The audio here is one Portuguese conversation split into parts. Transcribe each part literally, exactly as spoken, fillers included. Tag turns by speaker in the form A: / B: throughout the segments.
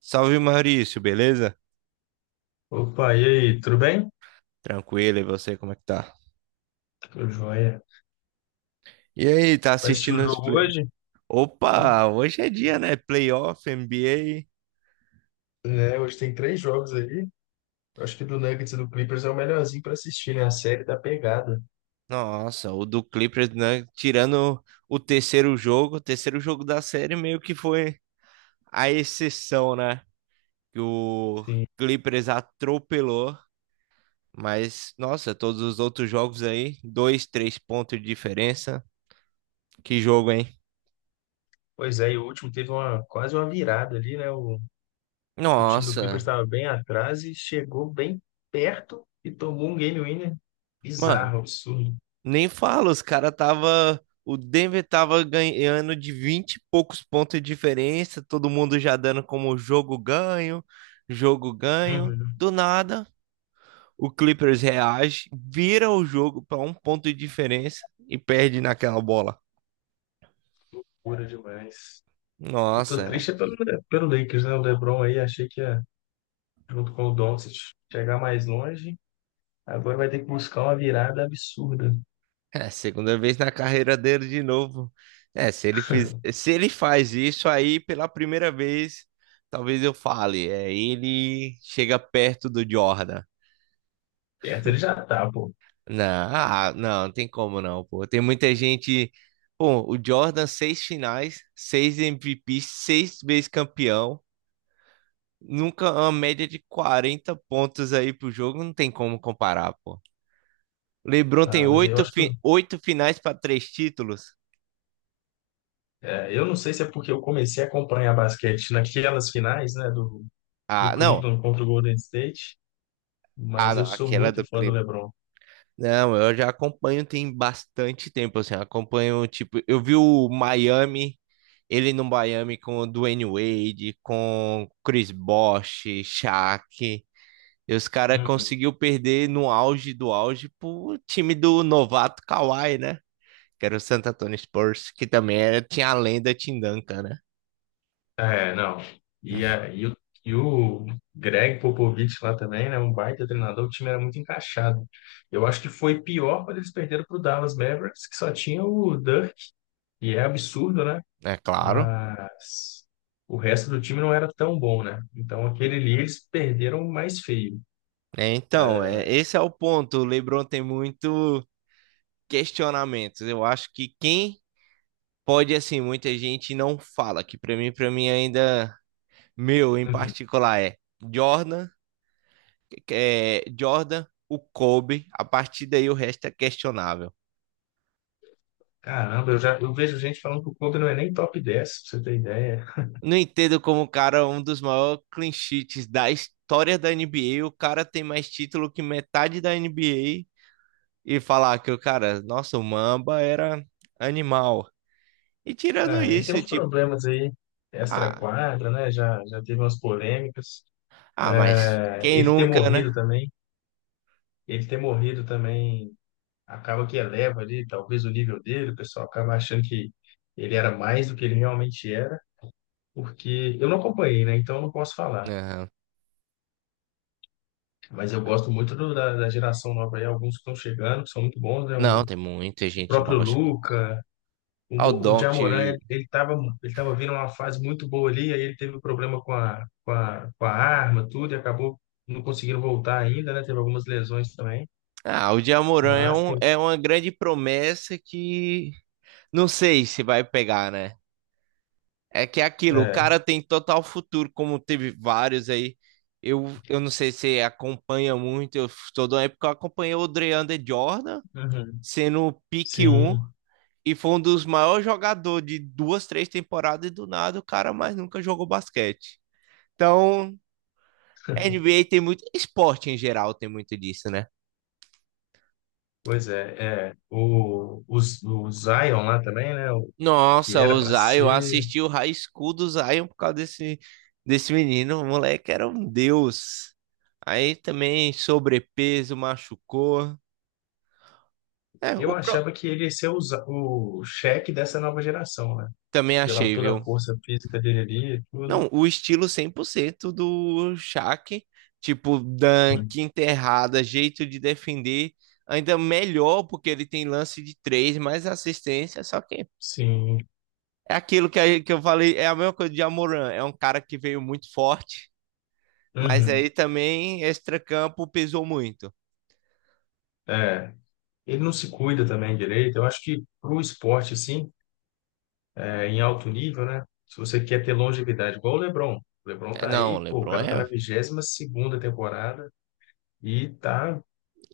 A: Salve Maurício, beleza?
B: Opa, e aí, tudo bem?
A: Tranquilo, e você, como é que tá?
B: Tudo jóia.
A: E aí, tá
B: Vai assistir o
A: assistindo os
B: jogo
A: play...
B: hoje? Hum.
A: Opa, hoje é dia, né? Playoff, N B A.
B: É, hoje tem três jogos aí. Acho que do Nuggets e do Clippers é o melhorzinho para assistir, né? A série da pegada.
A: Nossa, o do Clippers, né? Tirando o terceiro jogo, o terceiro jogo da série meio que foi a exceção, né? Que o
B: Sim.
A: Clippers atropelou, mas nossa, todos os outros jogos aí, dois, três pontos de diferença. Que jogo, hein?
B: Pois é, e o último teve uma, quase uma virada ali, né? O, o time do Clippers
A: Nossa,
B: estava bem atrás e chegou bem perto e tomou um game winner bizarro, absurdo.
A: nem falo, os caras tava. O Denver tava ganhando de vinte e poucos pontos de diferença, todo mundo já dando como jogo ganho, jogo ganho.
B: Uhum.
A: Do nada, o Clippers reage, vira o jogo para um ponto de diferença e perde naquela bola.
B: Loucura demais. Eu
A: Nossa,
B: tô
A: é.
B: triste é pelo, pelo Lakers, né? O LeBron aí, achei que ia, junto com o Doncic, chegar mais longe. Agora vai ter que buscar uma virada absurda.
A: É, segunda vez na carreira dele de novo. É, se ele fiz, se ele faz isso aí pela primeira vez, talvez eu fale, é, ele chega perto do Jordan.
B: Perto ele já tá, pô.
A: Não, ah, não, não tem como não, pô. Tem muita gente. Pô, o Jordan, seis finais, seis M V P, seis vezes campeão. Nunca uma média de quarenta pontos aí pro jogo, não tem como comparar, pô. LeBron tem
B: Ah, mas aí eu
A: oito,
B: acho que. Eu
A: fi- oito finais para três títulos.
B: é, eu não sei se é porque eu comecei a acompanhar basquete naquelas finais, né, do, do
A: Ah, não.
B: Cleveland contra o Golden State,
A: Ah,
B: mas eu
A: não,
B: sou
A: aquela
B: muito
A: do
B: fã do LeBron.
A: Não, eu já acompanho tem bastante tempo, assim, acompanho, tipo, eu vi o Miami, ele no Miami com o Dwayne Wade, com Chris Bosh, Shaq, e os caras
B: Uhum.
A: conseguiu perder no auge do auge pro time do novato Kawhi, né? Que era o Santo Antonio Spurs, que também era, tinha a lenda Tim Duncan, né?
B: É, não. E, a- e, o, e o Greg Popovich lá também, né? Um baita treinador, o time era muito encaixado. Eu acho que foi pior quando eles perderam para o Dallas Mavericks, que só tinha o Dirk, e é absurdo, né?
A: É claro.
B: Mas o resto do time não era tão bom, né? Então aquele ali eles perderam mais feio.
A: É, então, é, esse é o ponto, o LeBron tem muito questionamentos, eu acho que quem pode, assim, muita gente não fala, que pra mim, para mim ainda, meu, em
B: Uhum.
A: particular, é Jordan, é, Jordan, o Kobe, a partir daí o resto é questionável.
B: Caramba, eu já eu vejo gente falando que o Kobe não é nem top dez, pra você ter ideia.
A: Não entendo como o cara, é um dos maiores clean sheets da história da N B A, o cara tem mais título que metade da N B A e falar que o cara, nossa, o Mamba era animal. E tirando
B: Ah, ele tem
A: isso,
B: uns
A: tipo,
B: problemas aí,
A: ah,
B: extra-quadra, né? Já, já teve umas polêmicas.
A: ah, mas
B: É,
A: quem
B: ele ter
A: nunca, né?
B: morrido também, ele ter morrido também acaba que eleva ali, talvez o nível dele, o pessoal acaba achando que ele era mais do que ele realmente era, porque eu não acompanhei, né? Então eu não posso falar.
A: Aham.
B: Mas eu gosto muito do- da, da geração nova aí, alguns que estão chegando, que são muito bons, né?
A: Não,
B: O
A: tem muita gente
B: próprio
A: nova chegando.
B: Luca, o,
A: Ah, o
B: Mo- o Jamoran, ele
A: Doncic.
B: ele tava, ele tava vindo uma fase muito boa ali, aí ele teve um problema com a, com a, com a arma, tudo, e acabou não conseguindo voltar ainda, né? Teve algumas lesões também.
A: Ah, o Jamoran é,
B: Mas
A: um,
B: tem.
A: é uma grande promessa que não sei se vai pegar, né? É que é aquilo, o
B: É,
A: cara tem total futuro, como teve vários aí. Eu, eu não sei se acompanha muito, eu toda uma época eu acompanhei o DeAndre Jordan
B: uhum.
A: sendo o pique um
B: Sim,
A: e foi um dos maiores jogadores de duas, três temporadas e do nada o cara mais nunca jogou basquete. Então, N B A tem muito, esporte em geral tem muito disso, né?
B: pois é. É. O, os- o Zion lá também, né? O, que
A: Nossa,
B: era
A: o
B: para
A: Zion, eu
B: ser.
A: assisti o High School do Zion por causa desse, desse menino. O moleque era um deus. Aí também sobrepeso, machucou. É, o
B: Eu
A: pro...
B: achava que ele ia ser o, Za- o cheque dessa nova geração, né?
A: também
B: Pela
A: achei,
B: toda
A: viu?
B: a força física dele ali, e tudo.
A: Não, o estilo cem por cento do Shaq, tipo,
B: Sim,
A: dunk, enterrada, jeito de defender, ainda melhor porque ele tem lance de três, mais assistência, só que
B: sim.
A: é aquilo que, a- que eu falei, é a mesma coisa de Amoran, é um cara que veio muito forte. Mas aí
B: Uhum.
A: também extracampo pesou muito.
B: É. Ele não se cuida também direito. Eu acho que pro esporte, assim, é, em alto nível, né? Se você quer ter longevidade, igual o LeBron. O LeBron
A: É,
B: tá
A: não, o
B: aí, pô, o
A: LeBron
B: cara tá na
A: é
B: vigésima segunda temporada e tá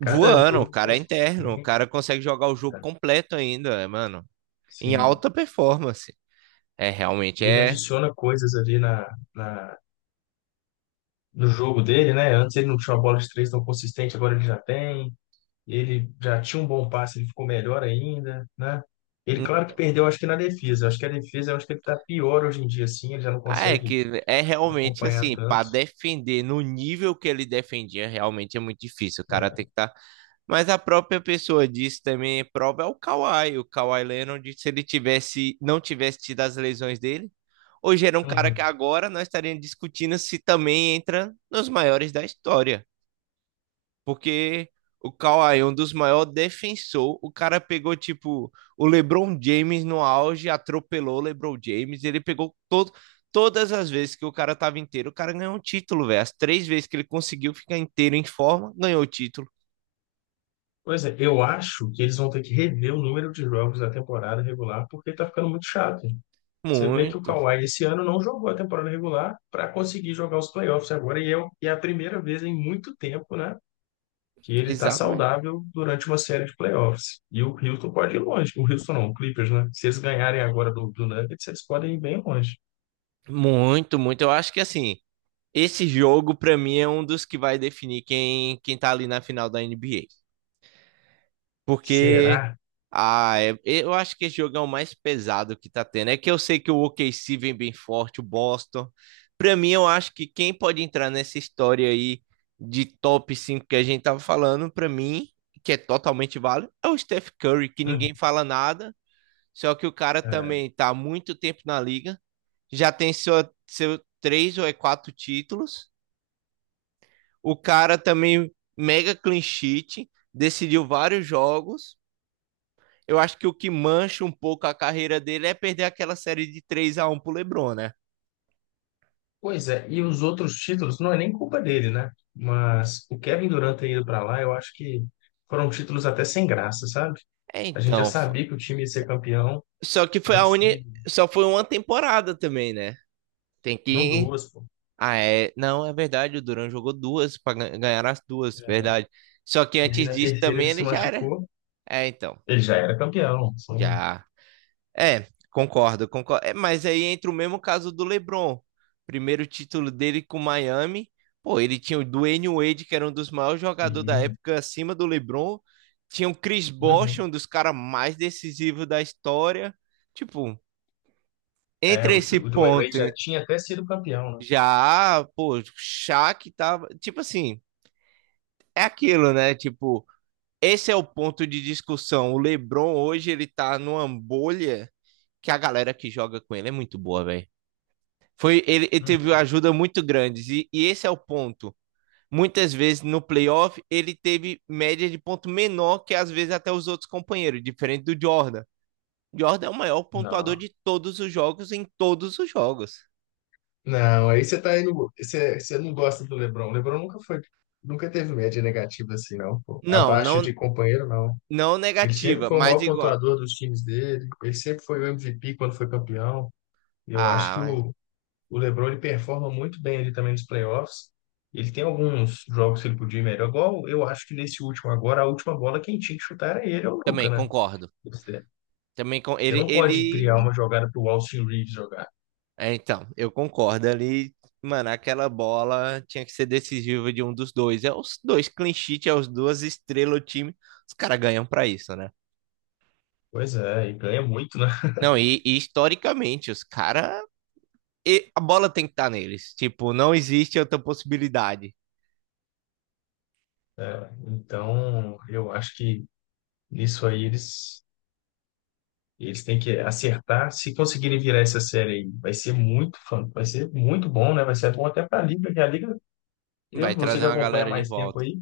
B: cada
A: voando, o
B: jogo
A: cara é
B: passando.
A: interno, o cara consegue jogar o jogo completo ainda, é, mano, em
B: Sim.
A: alta performance. É realmente
B: E ele
A: é
B: adiciona coisas ali na, na, no jogo dele, né? Antes ele não tinha uma bola de três tão consistente, agora ele já tem. Ele já tinha um bom passe, ele ficou melhor ainda, né? Ele,
A: um-
B: claro que perdeu, acho que na defesa. Acho que a defesa, eu acho que ele tá pior hoje em dia, assim, ele já não
A: ah, é
B: consegue
A: que é realmente
B: acompanhar
A: assim,
B: tanto.
A: para defender no nível que ele defendia, realmente é muito difícil. O cara tem
B: Né?
A: que estar. Mas a própria pessoa disse também, prova é o Kawhi. O Kawhi Leonard, se ele tivesse, não tivesse tido as lesões dele, hoje era um cara que
B: Uhum.
A: agora nós estaríamos discutindo se também entra nos maiores da história. Porque o Kawhi é um dos maiores defensores. O cara pegou, tipo, o LeBron James no auge, atropelou o LeBron James. Ele pegou todo, todas as vezes que o cara tava inteiro, o cara ganhou um título, velho. As três vezes que ele conseguiu ficar inteiro em forma, ganhou o título.
B: Pois é, eu acho que eles vão ter que rever o número de jogos da temporada regular, porque tá ficando muito chato. Você vê que o
A: Muito,
B: Kawhi esse ano não jogou a temporada regular para conseguir jogar os playoffs agora, e é, o- e é a primeira vez em muito tempo, né? Que ele está
A: exatamente.
B: saudável durante uma série de playoffs. E o Houston pode ir longe. O Houston não, o Clippers, né? Se eles ganharem agora do, do Nuggets, eles podem ir bem longe.
A: Muito, muito. Eu acho que assim, esse jogo pra mim é um dos que vai definir quem quem tá ali na final da N B A. Porque
B: Será?
A: ah, é- eu acho que esse jogo é o mais pesado que tá tendo. É que eu sei que o OKC vem bem forte, o Boston. Pra mim, eu acho que quem pode entrar nessa história aí de top cinco que a gente tava falando, pra mim, que é totalmente válido, é o Steph Curry, que
B: Hum.
A: ninguém fala nada, só que o cara
B: É.
A: também tá há muito tempo na liga, já tem seu, seu três ou é quatro títulos. O cara também mega clean sheet, decidiu vários jogos. Eu acho que o que mancha um pouco a carreira dele é perder aquela série de três a um pro LeBron, né?
B: Pois é, e os outros títulos não é nem culpa dele, né? Mas o Kevin Durant ter ido para lá, eu acho que foram títulos até sem graça, sabe?
A: É,
B: A gente já
A: então,
B: sabia que o time ia ser campeão
A: só que foi a
B: antes
A: uni,
B: de.
A: só foi uma temporada também, né? Tem
B: Não
A: que
B: duas, pô.
A: ah, é, não, é verdade, o Duran jogou duas para ganhar as duas,
B: É,
A: verdade. Só que
B: e aí
A: antes
B: na
A: disso
B: terceira ele
A: também
B: se
A: ele já era.
B: machucou.
A: É, então,
B: Ele já era campeão. Sim.
A: já. É, concordo, concordo. É, mas aí entra o mesmo caso do LeBron. Primeiro título dele com Miami. Pô, ele tinha o Dwayne Wade, que era um dos maiores jogadores da
B: Sim.
A: época, acima do LeBron. Tinha o Chris Bosh,
B: Uhum.
A: um dos caras mais decisivos da história. Tipo,
B: É,
A: entre
B: o,
A: esse
B: o Dwayne Wade
A: ponto,
B: já
A: hein,
B: tinha até sido campeão, né?
A: já, pô, o Shaq tava. Tipo assim, é aquilo, né? Tipo, esse é o ponto de discussão. O LeBron hoje ele tá numa bolha que a galera que joga com ele é muito boa, velho. Foi, ele, ele teve uma
B: Uhum.
A: ajuda muito grande. E, e esse é o ponto. Muitas vezes no playoff, ele teve média de ponto menor que às vezes até os outros companheiros, diferente do Jordan. Jordan é o maior pontuador
B: Não.
A: de todos os jogos em todos os jogos.
B: Não, aí você tá indo. Você, você não gosta do LeBron. O LeBron nunca foi. Nunca teve média negativa assim, não, pô.
A: Não,
B: Abaixo
A: não,
B: de companheiro, não.
A: não
B: Ele sempre
A: negativa,
B: foi o
A: mas
B: maior
A: igual.
B: pontuador dos times dele. Ele sempre foi o M V P quando foi campeão. E eu acho
A: Ah,
B: que
A: mas
B: o, o LeBron ele performa muito bem ali também nos playoffs. Ele tem alguns jogos que ele podia ir melhor. Igual eu acho que nesse último agora, a última bola quem tinha que chutar era ele, é o Luka,
A: também
B: né?
A: concordo. Também com
B: Você
A: ele,
B: não pode criar
A: ele
B: uma jogada para o Austin Reeves jogar.
A: É, então, eu concordo ali. Mano, aquela bola tinha que ser decisiva de um dos dois. É os dois clean sheet, é os duas estrelas do time. Os caras ganham pra isso, né?
B: Pois é, e ganha muito, né?
A: Não, e, e historicamente, os caras. A bola tem que estar neles. Tipo, não existe outra possibilidade.
B: É, então, eu acho que nisso aí eles, eles têm que acertar. Se conseguirem virar essa série aí, vai ser muito fã, vai ser muito bom, né? Vai ser bom até para a Liga, que a Liga, eu,
A: Vai
B: você
A: trazer
B: que
A: uma
B: acompanha há
A: galera de
B: mais tempo
A: volta.
B: aí,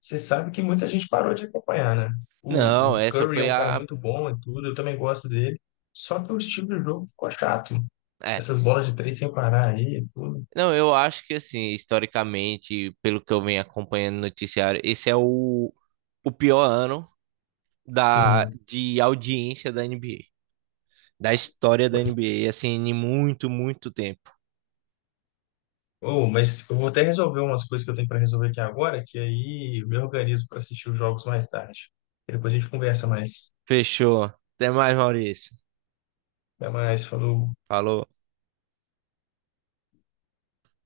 B: você sabe que muita gente parou de acompanhar, né? O,
A: Não,
B: o
A: essa
B: Curry é
A: foi
B: um cara
A: a.
B: muito bom e tudo, eu também gosto dele. Só que o estilo de jogo ficou chato.
A: É.
B: Essas bolas de três sem parar aí, tudo.
A: Não, eu acho que, assim, historicamente, pelo que eu venho acompanhando no noticiário, esse é o, o pior ano da,
B: Sim.
A: de audiência da N B A, da história da N B A, assim, em muito, muito tempo.
B: Oh, mas eu vou até resolver umas coisas que eu tenho para resolver aqui agora, que aí eu me organizo para assistir os jogos mais tarde. E depois a gente conversa mais.
A: Fechou. Até mais, Maurício.
B: Até mais, falou.
A: Falou.